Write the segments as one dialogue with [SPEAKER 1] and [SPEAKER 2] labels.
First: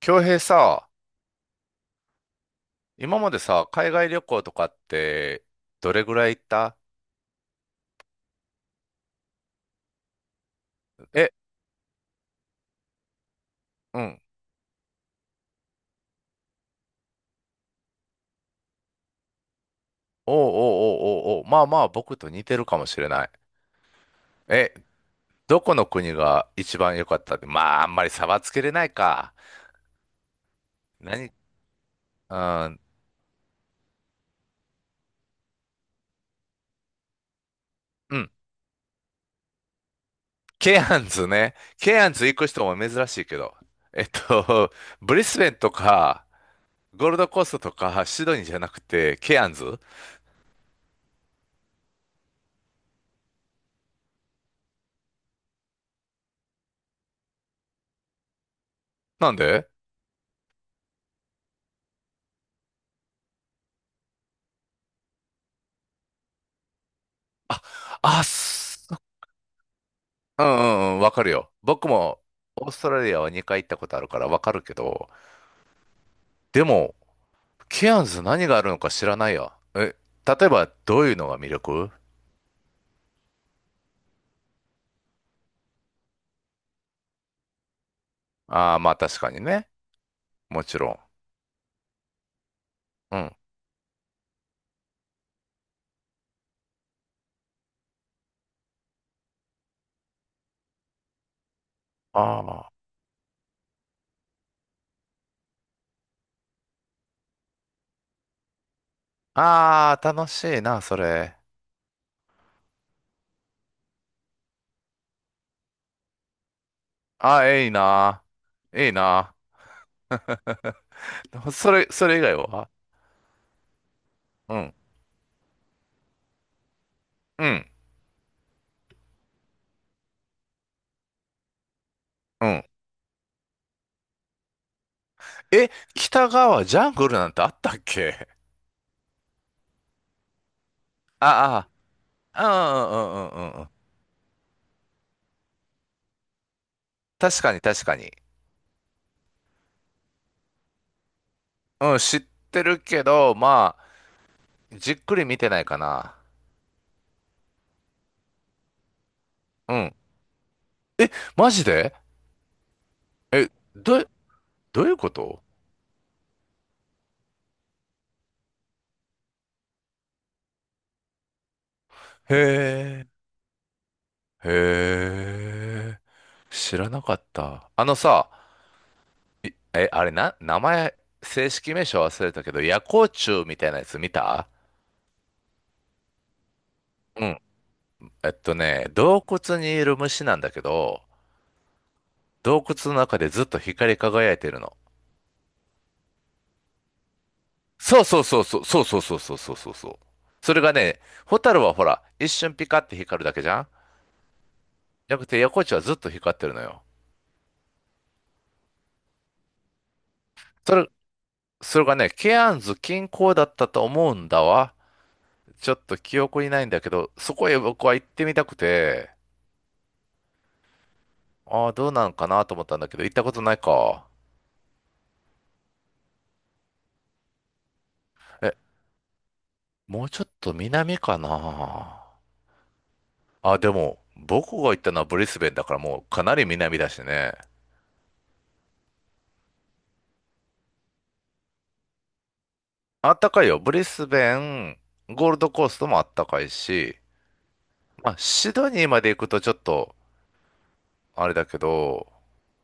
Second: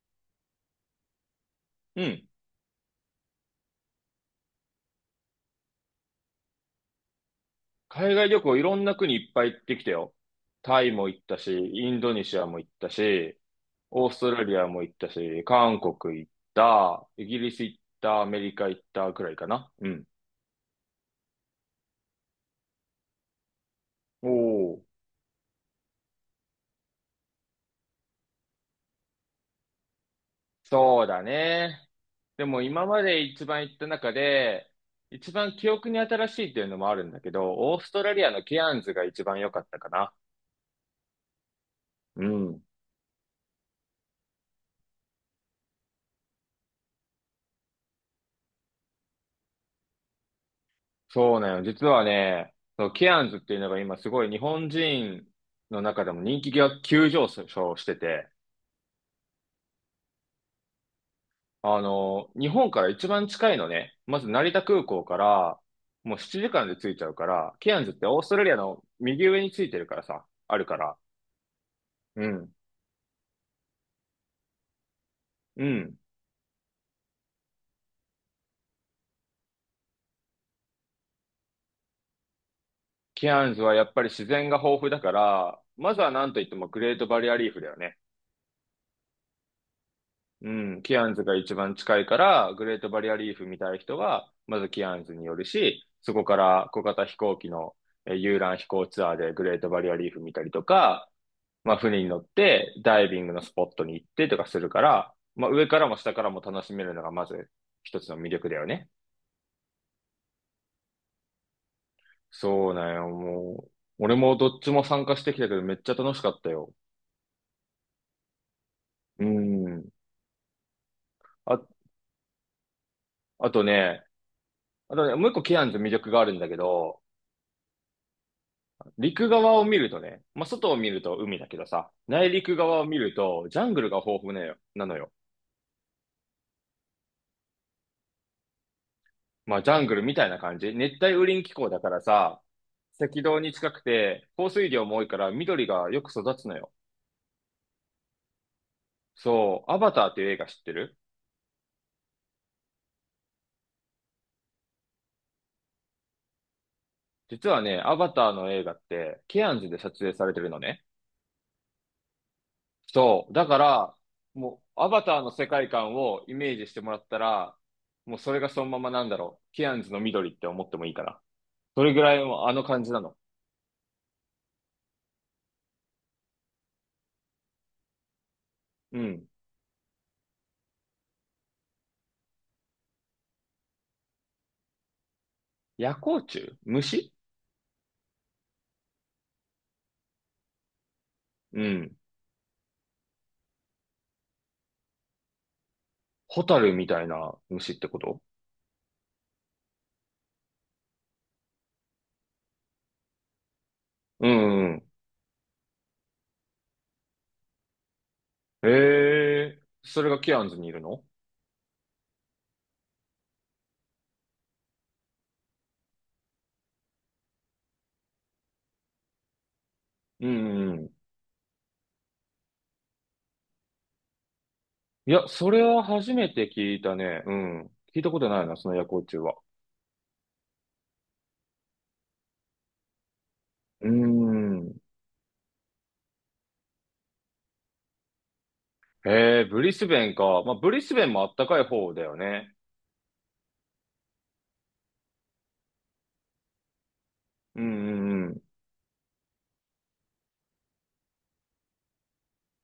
[SPEAKER 1] 京平さ、
[SPEAKER 2] うん。
[SPEAKER 1] 今までさ、海外旅行とかって、どれぐらい行った？
[SPEAKER 2] 海外旅行いろんな国いっぱい行ってきたよ。タイも行っ
[SPEAKER 1] え、
[SPEAKER 2] たし、インドネシアも行ったし、
[SPEAKER 1] う
[SPEAKER 2] オース
[SPEAKER 1] ん。
[SPEAKER 2] トラリアも行ったし、韓国行った、イギリス行った、アメリカ行ったくらいかな。うん。
[SPEAKER 1] おうおうおうおうおう、まあまあ、僕と似てるかもしれない。
[SPEAKER 2] お
[SPEAKER 1] え、
[SPEAKER 2] お、
[SPEAKER 1] どこの国が一番良かったって、まあ、あんまり差はつけれないか。
[SPEAKER 2] そうだ
[SPEAKER 1] 何？
[SPEAKER 2] ね。
[SPEAKER 1] う
[SPEAKER 2] でも
[SPEAKER 1] ん、
[SPEAKER 2] 今まで一番行った中で、一番記憶に新しいっていうのもあるんだけど、オーストラ
[SPEAKER 1] う
[SPEAKER 2] リア
[SPEAKER 1] ん。
[SPEAKER 2] のケアンズが一番良かったかな。
[SPEAKER 1] ケアンズね。ケアン
[SPEAKER 2] う
[SPEAKER 1] ズ行く
[SPEAKER 2] ん。
[SPEAKER 1] 人も珍しいけど。えっと、ブリスベンとか、ゴールドコーストとか、シドニーじゃなくて、ケアンズ
[SPEAKER 2] そうなの。実はね、そう、ケアンズっていうのが今すごい日本人の中でも人気が急上昇してて、
[SPEAKER 1] なんで？
[SPEAKER 2] あの、日本から一番近いのね、まず成田空港からもう7時間で着いちゃうから、
[SPEAKER 1] あ、
[SPEAKER 2] ケアンズってオー
[SPEAKER 1] あ、
[SPEAKER 2] ストラリアの右上についてるからさ、
[SPEAKER 1] うん
[SPEAKER 2] あ
[SPEAKER 1] う
[SPEAKER 2] るか
[SPEAKER 1] ん
[SPEAKER 2] ら。
[SPEAKER 1] うん、わかるよ。僕も
[SPEAKER 2] うん。
[SPEAKER 1] オーストラリアは2回行ったことあるからわかるけど、
[SPEAKER 2] うん。
[SPEAKER 1] でも、ケアンズ何があるのか知らないよ。え、例えばどういうのが魅力？
[SPEAKER 2] ケアンズはやっぱり自然が豊富だから、まずはなんといってもグレートバリアリーフだよね。
[SPEAKER 1] ああー、まあ確かにね。
[SPEAKER 2] う
[SPEAKER 1] もち
[SPEAKER 2] ん、
[SPEAKER 1] ろ
[SPEAKER 2] キ
[SPEAKER 1] ん。
[SPEAKER 2] アンズが一番近いから、グレートバリア
[SPEAKER 1] う
[SPEAKER 2] リー
[SPEAKER 1] ん。
[SPEAKER 2] フ見たい人は、まずキアンズに寄るし、そこから小型飛行機の遊覧飛行ツアーでグレートバリアリーフ見たりとか、まあ船に乗っ
[SPEAKER 1] ああ。
[SPEAKER 2] てダイビングのスポットに行ってとかするから、まあ上からも下からも楽しめるのがまず一つの魅力だよね。
[SPEAKER 1] ああ、楽しいな、それ。
[SPEAKER 2] そうなんよ、もう。俺もどっちも参加してきたけどめっちゃ楽しかったよ。
[SPEAKER 1] ああ、いいな。いい
[SPEAKER 2] う
[SPEAKER 1] な。
[SPEAKER 2] ん。あ、
[SPEAKER 1] それ、それ以外は？
[SPEAKER 2] あとね、
[SPEAKER 1] うん。
[SPEAKER 2] あとね、もう一個キアンズ魅力があるんだけど、
[SPEAKER 1] うん。
[SPEAKER 2] 陸側を見るとね、まあ、外を見ると海だけどさ、内
[SPEAKER 1] う
[SPEAKER 2] 陸
[SPEAKER 1] ん。
[SPEAKER 2] 側を見るとジャングルが豊富なよなのよ。
[SPEAKER 1] え、北側ジャングルなんてあったっけ？
[SPEAKER 2] まあ、ジャングルみたいな感じ。熱帯雨林気
[SPEAKER 1] あ
[SPEAKER 2] 候だからさ、
[SPEAKER 1] あ、ああ
[SPEAKER 2] 赤
[SPEAKER 1] うん
[SPEAKER 2] 道
[SPEAKER 1] うんう
[SPEAKER 2] に
[SPEAKER 1] んうんうん。
[SPEAKER 2] 近くて、降水量も多いから緑がよく育つのよ。
[SPEAKER 1] 確かに確かに。
[SPEAKER 2] そう、アバターっていう映画知ってる？
[SPEAKER 1] うん、知ってるけど、まあ、じっくり見てないかな。
[SPEAKER 2] 実はね、アバターの映画って、ケアンズ
[SPEAKER 1] う
[SPEAKER 2] で撮
[SPEAKER 1] ん。
[SPEAKER 2] 影されてるのね。
[SPEAKER 1] マジで？
[SPEAKER 2] そう、だ
[SPEAKER 1] え、
[SPEAKER 2] から、
[SPEAKER 1] ど、
[SPEAKER 2] もう、
[SPEAKER 1] どう
[SPEAKER 2] ア
[SPEAKER 1] いう
[SPEAKER 2] バ
[SPEAKER 1] こ
[SPEAKER 2] ターの
[SPEAKER 1] と？
[SPEAKER 2] 世界観をイメージしてもらったら、もうそれがそのままなんだろう。ケアンズの緑って思ってもいいから。それぐらい
[SPEAKER 1] へ
[SPEAKER 2] もあの感じな
[SPEAKER 1] え、
[SPEAKER 2] の。
[SPEAKER 1] へえ、知らなかった。あのさ、
[SPEAKER 2] うん。
[SPEAKER 1] いえ、あれな、名前、正式名称忘れたけど、夜光虫みたいなやつ見た？
[SPEAKER 2] 夜光虫虫？
[SPEAKER 1] うん。えっとね、洞窟にいる虫なんだけど、
[SPEAKER 2] うん。
[SPEAKER 1] 洞窟の中でずっと光り輝いてるの。
[SPEAKER 2] ホタルみたいな虫ってこ
[SPEAKER 1] そうそ
[SPEAKER 2] と？
[SPEAKER 1] うそうそうそうそうそうそうそうそうそう。それがね、ホタルはほら、一瞬ピカって光るだけじゃん？
[SPEAKER 2] うんうん。
[SPEAKER 1] じゃなくて、横地はずっと光ってるのよ。
[SPEAKER 2] ええーそれがケアンズにい
[SPEAKER 1] そ
[SPEAKER 2] る
[SPEAKER 1] れ、
[SPEAKER 2] の？
[SPEAKER 1] それがね、ケアンズ近郊だったと思うんだわ。ちょっと記憶にないんだけど、そこへ僕は行ってみたくて、
[SPEAKER 2] うんうん。
[SPEAKER 1] ああ、どうなんかなと思ったんだけど、行ったことないか。
[SPEAKER 2] いや、それは初めて聞いたね。うん。聞いたことない
[SPEAKER 1] え、
[SPEAKER 2] な、その夜光虫は。
[SPEAKER 1] もうちょっと南かな。あ、で
[SPEAKER 2] うー
[SPEAKER 1] も、僕が行っ
[SPEAKER 2] ん。
[SPEAKER 1] たのはブリスベンだからもうかなり南だしね。
[SPEAKER 2] へえ、ブリスベンか。まあ、ブリスベンもあったかい方だよね。
[SPEAKER 1] あったかいよ。ブリスベン、ゴールドコーストもあったかいし、
[SPEAKER 2] うんう
[SPEAKER 1] まあ、
[SPEAKER 2] んうん。
[SPEAKER 1] シドニーまで行くとちょっと、あれだけど、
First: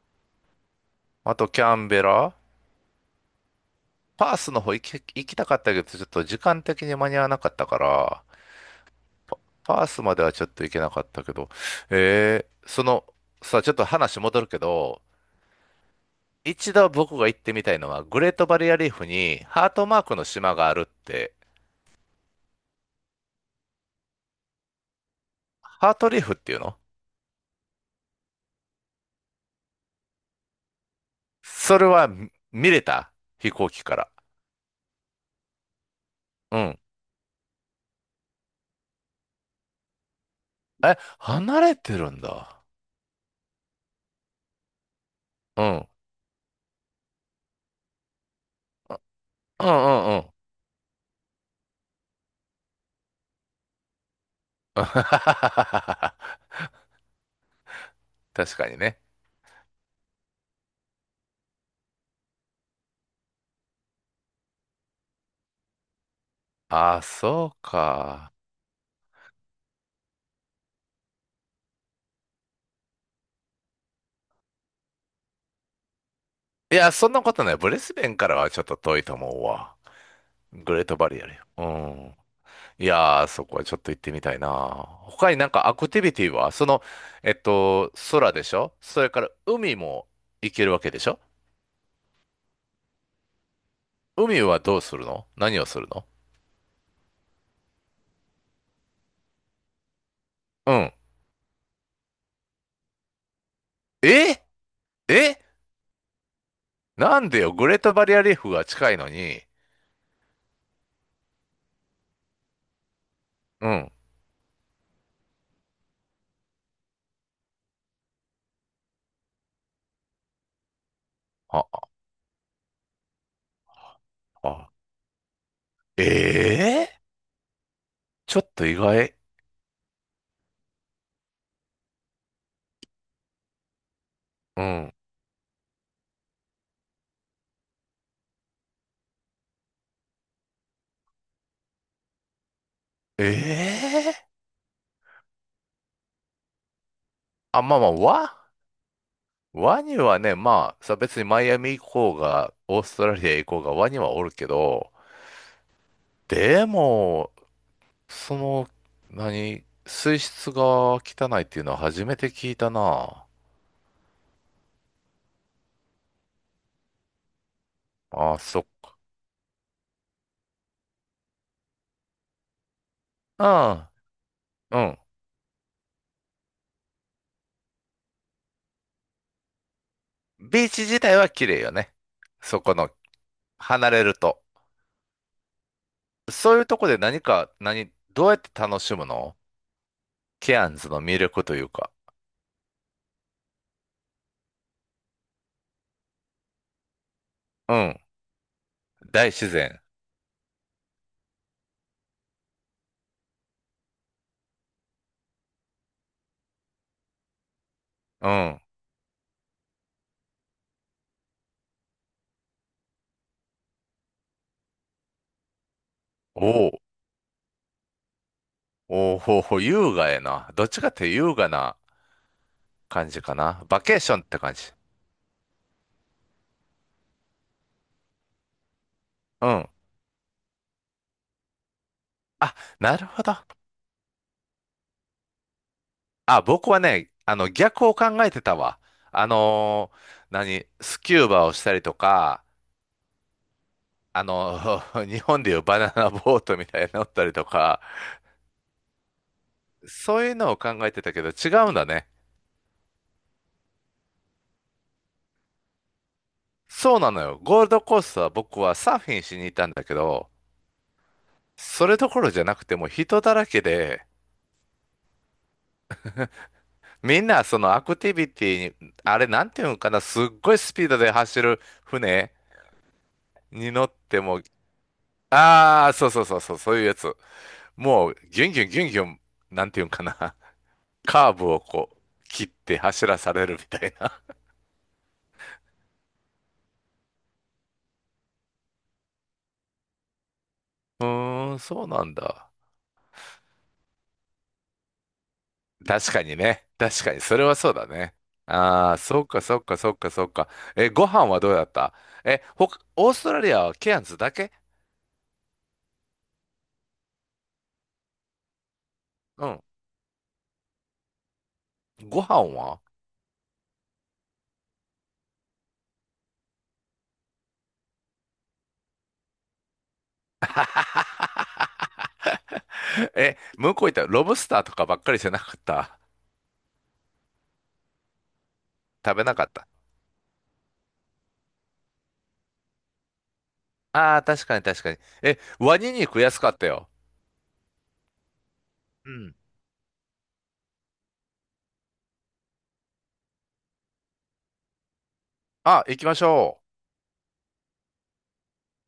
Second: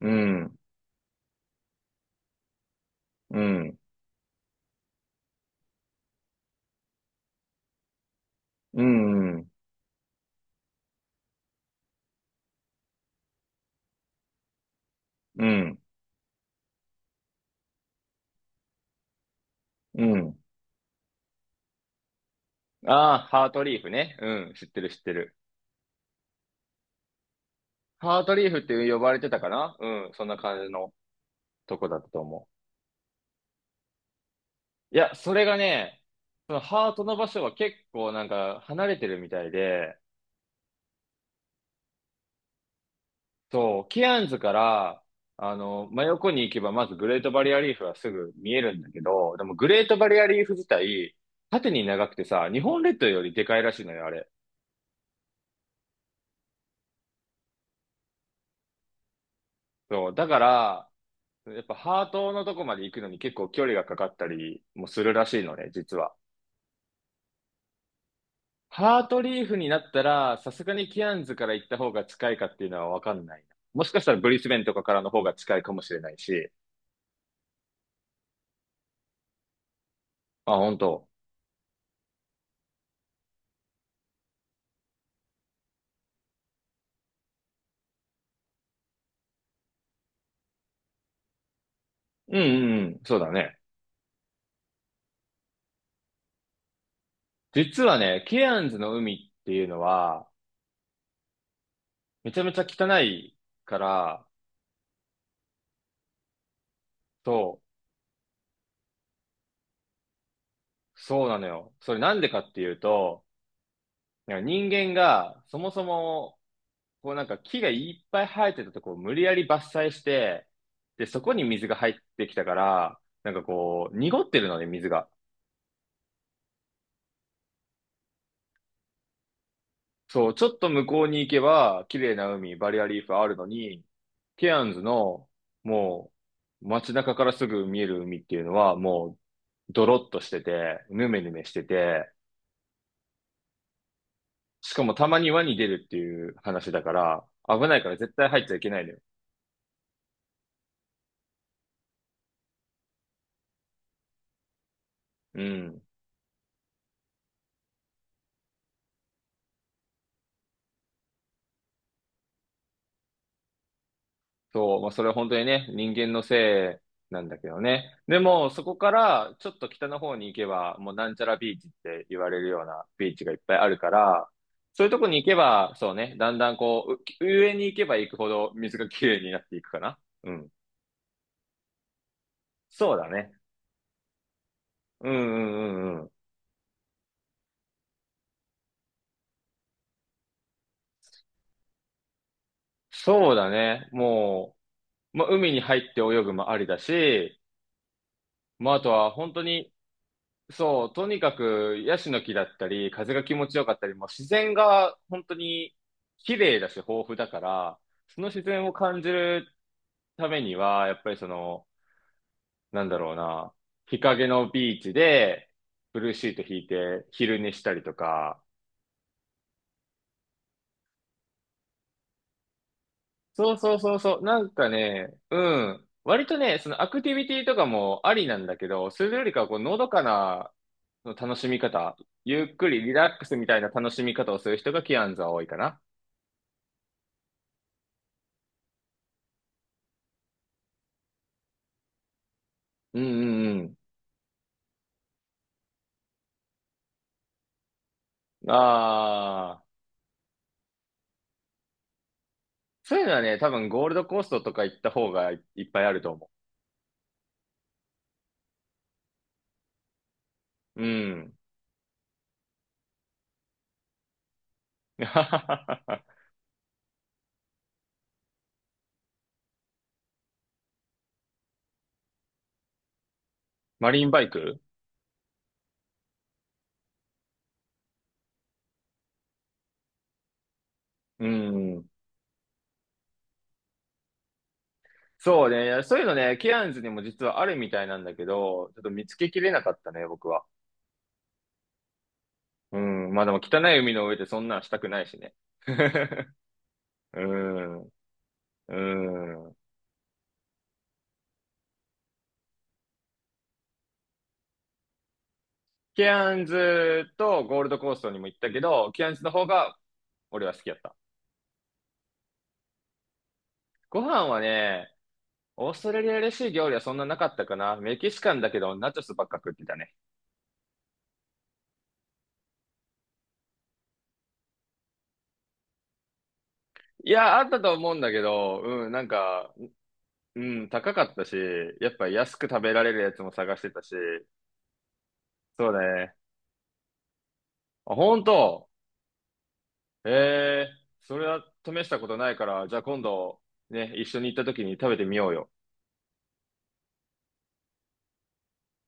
[SPEAKER 2] うん
[SPEAKER 1] あとキャンベラ、
[SPEAKER 2] うん。
[SPEAKER 1] パースの方行き、行きたかったけど、ちょっと時間的に間に合わなかったから、
[SPEAKER 2] うん
[SPEAKER 1] パースまではちょっと行けなかったけど、その、さちょっと話戻るけど、
[SPEAKER 2] うん。
[SPEAKER 1] 一度僕が行ってみたいのは、グレートバリアリーフにハートマ
[SPEAKER 2] う
[SPEAKER 1] ークの
[SPEAKER 2] ん。
[SPEAKER 1] 島があるって、
[SPEAKER 2] ああ、ハートリーフね。うん。知ってる知ってる。
[SPEAKER 1] ハートリーフっていうの？
[SPEAKER 2] ハートリーフって呼ばれてたかな？うん。そんな感じの。と
[SPEAKER 1] それ
[SPEAKER 2] こだった
[SPEAKER 1] は
[SPEAKER 2] と
[SPEAKER 1] 見
[SPEAKER 2] 思う。
[SPEAKER 1] 見れた飛行機から。
[SPEAKER 2] いや、それがね、そ
[SPEAKER 1] う
[SPEAKER 2] の
[SPEAKER 1] ん。
[SPEAKER 2] ハートの場所は結構なんか離れてるみたいで、
[SPEAKER 1] え、離れてるんだ。
[SPEAKER 2] そう、ケアンズから、あ
[SPEAKER 1] う
[SPEAKER 2] の、
[SPEAKER 1] ん。
[SPEAKER 2] 真横に行けばまずグレートバリアリーフはすぐ見えるんだ
[SPEAKER 1] あ、
[SPEAKER 2] けど、でも
[SPEAKER 1] う
[SPEAKER 2] グ
[SPEAKER 1] んう
[SPEAKER 2] レートバ
[SPEAKER 1] ん
[SPEAKER 2] リ
[SPEAKER 1] う
[SPEAKER 2] ア
[SPEAKER 1] ん。
[SPEAKER 2] リーフ自体、縦に長くてさ、日本列島よりでかいらしいのよ、あれ。
[SPEAKER 1] 確かにね。
[SPEAKER 2] そう、だから、やっぱハートのとこまで行くのに結構距離がかかったりもするらしいのね、実は。
[SPEAKER 1] あ、そうか。
[SPEAKER 2] ハートリーフになったら、さすがにケアンズから行った方が近いかっていうのはわかんないな。もしかしたらブリスベンとかからの方が近いかもしれないし。
[SPEAKER 1] いや、そんなことない。ブリスベンからはちょっと遠いと思うわ。
[SPEAKER 2] あ、
[SPEAKER 1] グ
[SPEAKER 2] 本
[SPEAKER 1] レート
[SPEAKER 2] 当。
[SPEAKER 1] バリアルよ。うん。いやー、そこはちょっと行ってみたいな。他になんかアクティビティは、その、空でしょ？それから海も行けるわけでしょ？
[SPEAKER 2] うんうんうん。そうだね。
[SPEAKER 1] 海はどうするの？何をするの？
[SPEAKER 2] 実はね、ケアンズの海っていうのは、
[SPEAKER 1] うん。
[SPEAKER 2] めちゃめちゃ汚いから、
[SPEAKER 1] ええ、なんでよ、
[SPEAKER 2] そ
[SPEAKER 1] グレートバリアリーフが近いのに。
[SPEAKER 2] そうなのよ。それなんでかっていうと、
[SPEAKER 1] うん。
[SPEAKER 2] なんか人間がそもそも、こうなんか木がいっぱい生えてたとこを無理やり伐採して、で、そこに水が入ってきたから、なんかこう、濁ってるのね、
[SPEAKER 1] あ、
[SPEAKER 2] 水が。
[SPEAKER 1] ええ、ちょっと意外。
[SPEAKER 2] そう、ちょっと向こうに行けば、綺麗な海、バリアリーフあるのに、ケ
[SPEAKER 1] う
[SPEAKER 2] アンズ
[SPEAKER 1] ん。
[SPEAKER 2] の、もう、街中からすぐ見える海っていうのは、もう、ドロッとしてて、ヌメヌメしてて、
[SPEAKER 1] ええ、
[SPEAKER 2] しかもたまに輪に出るっていう話だから、
[SPEAKER 1] あ、
[SPEAKER 2] 危な
[SPEAKER 1] まあ
[SPEAKER 2] い
[SPEAKER 1] ま
[SPEAKER 2] か
[SPEAKER 1] あ、
[SPEAKER 2] ら絶対入っ
[SPEAKER 1] ワ、
[SPEAKER 2] ちゃいけないのよ。
[SPEAKER 1] ワニはね、まあ、さ、別にマイアミ行こうが、オーストラリア行こうが、ワニはおるけど、
[SPEAKER 2] うん。
[SPEAKER 1] でも、その、何、水質が汚いっていうのは初めて聞いたな。
[SPEAKER 2] そう、まあ、それは本当にね、人間のせいなんだけどね。で
[SPEAKER 1] あ、
[SPEAKER 2] も、そ
[SPEAKER 1] そ、
[SPEAKER 2] こからちょっと北の方に行けば、もうなんちゃらビーチって言われるようなビーチがいっ
[SPEAKER 1] う
[SPEAKER 2] ぱいある
[SPEAKER 1] ん、
[SPEAKER 2] から、
[SPEAKER 1] う
[SPEAKER 2] そういうと
[SPEAKER 1] ん。
[SPEAKER 2] こに行けば、そうね、だんだんこう、う上に行けば行くほど水がきれいになっていくかな。うん。
[SPEAKER 1] ビーチ自体は綺麗よね。そこの、
[SPEAKER 2] そうだね。
[SPEAKER 1] 離れると。
[SPEAKER 2] うんうんうんうん。
[SPEAKER 1] そういうとこで何か、何、どうやって楽しむの？ケアンズの魅力というか。
[SPEAKER 2] そうだね。もう、まあ、海に入って泳ぐもありだし、
[SPEAKER 1] うん。
[SPEAKER 2] まあ、あとは
[SPEAKER 1] 大
[SPEAKER 2] 本当
[SPEAKER 1] 自
[SPEAKER 2] に
[SPEAKER 1] 然。
[SPEAKER 2] そう、とにかくヤシの木だったり、風が気持ちよかったり、もう自然が本当に綺麗だし豊富だから、その
[SPEAKER 1] う
[SPEAKER 2] 自
[SPEAKER 1] ん。
[SPEAKER 2] 然を感じるためには、やっぱりその、なんだろうな、日陰のビーチで、ブルーシート
[SPEAKER 1] お、
[SPEAKER 2] 引い
[SPEAKER 1] お、
[SPEAKER 2] て昼寝したりとか、
[SPEAKER 1] おうほうほう、優雅やな。どっちかって優雅な感じか
[SPEAKER 2] そう
[SPEAKER 1] な。
[SPEAKER 2] そう
[SPEAKER 1] バ
[SPEAKER 2] そ
[SPEAKER 1] ケー
[SPEAKER 2] う
[SPEAKER 1] シ
[SPEAKER 2] そ
[SPEAKER 1] ョン
[SPEAKER 2] う、
[SPEAKER 1] って
[SPEAKER 2] なん
[SPEAKER 1] 感
[SPEAKER 2] か
[SPEAKER 1] じ。
[SPEAKER 2] ね、うん、割とね、そのアクティビティとかもありなんだけど、それよりか
[SPEAKER 1] う
[SPEAKER 2] はこう、
[SPEAKER 1] ん。
[SPEAKER 2] のどかなその楽しみ方、ゆ
[SPEAKER 1] あ、
[SPEAKER 2] っくりリ
[SPEAKER 1] なる
[SPEAKER 2] ラッ
[SPEAKER 1] ほ
[SPEAKER 2] ク
[SPEAKER 1] ど。
[SPEAKER 2] スみたいな楽しみ方をする人がキアンズは多いかな。
[SPEAKER 1] あ、僕はね、あの、逆を考えてたわ。何、スキューバをしたりとか、
[SPEAKER 2] うんうん
[SPEAKER 1] あの 日本でいうバナナボートみたいに乗ったりとか、
[SPEAKER 2] うん。ああ、
[SPEAKER 1] そういうのを考えてたけど違うんだね。
[SPEAKER 2] そういうのはね、多分ゴールドコーストとか行った方がいっぱいあると思
[SPEAKER 1] そうなのよ。ゴールドコーストは僕はサーフィンしに行ったんだけど、
[SPEAKER 2] う。うん。
[SPEAKER 1] それどころじゃなくてもう人だらけで、みんなそのアクティビティに、あれなんていうのかな、すっごいスピードで走る船に乗
[SPEAKER 2] マ
[SPEAKER 1] っ
[SPEAKER 2] リン
[SPEAKER 1] て
[SPEAKER 2] バイ
[SPEAKER 1] も、
[SPEAKER 2] ク？
[SPEAKER 1] ああ、そうそうそうそう、そういうやつ。もうギュンギュンギュンギュン、なんていうんかな、
[SPEAKER 2] う
[SPEAKER 1] カーブを
[SPEAKER 2] ん。
[SPEAKER 1] こう切って走らされるみたいな。
[SPEAKER 2] そうね、そういうのね、ケアンズにも実はあるみたいなんだけど、ちょっと見つけきれなかったね、僕は。
[SPEAKER 1] うーん、そうなんだ。
[SPEAKER 2] うん。まあでも汚い海の上でそんなんしたくないしね。
[SPEAKER 1] 確か にね。確かに、
[SPEAKER 2] う
[SPEAKER 1] それはそうだ
[SPEAKER 2] ん。
[SPEAKER 1] ね。
[SPEAKER 2] う
[SPEAKER 1] ああ、そっか
[SPEAKER 2] ん。
[SPEAKER 1] そっかそっかそっか。え、ご飯はどうだった？え、ほか、オーストラリアはケアンズだけ？
[SPEAKER 2] ケアンズとゴールドコーストにも行ったけど、ケアンズの方
[SPEAKER 1] うん。
[SPEAKER 2] が俺は好きやった。
[SPEAKER 1] ご飯は？
[SPEAKER 2] ご飯はね、オーストラリアらしい料理はそんななかったかな。メキシカンだけど、ナチョスばっか食ってたね。
[SPEAKER 1] え、向こう行ったらロブスターとかばっかりじゃなかった。
[SPEAKER 2] いや、あったと思うんだけど、うん、なん
[SPEAKER 1] 食べなかっ
[SPEAKER 2] か、
[SPEAKER 1] た？
[SPEAKER 2] うん、高かったし、やっぱ安く食べられるやつも探してたし、
[SPEAKER 1] ああー、確かに確かに。え、
[SPEAKER 2] そう
[SPEAKER 1] ワニ
[SPEAKER 2] ね。
[SPEAKER 1] 肉安かったよ。
[SPEAKER 2] あ、本当？
[SPEAKER 1] うん。
[SPEAKER 2] ええーそれは試したことないから、じゃあ今度、ね、一緒に行った時に食べてみようよ。
[SPEAKER 1] あ、行きましょう。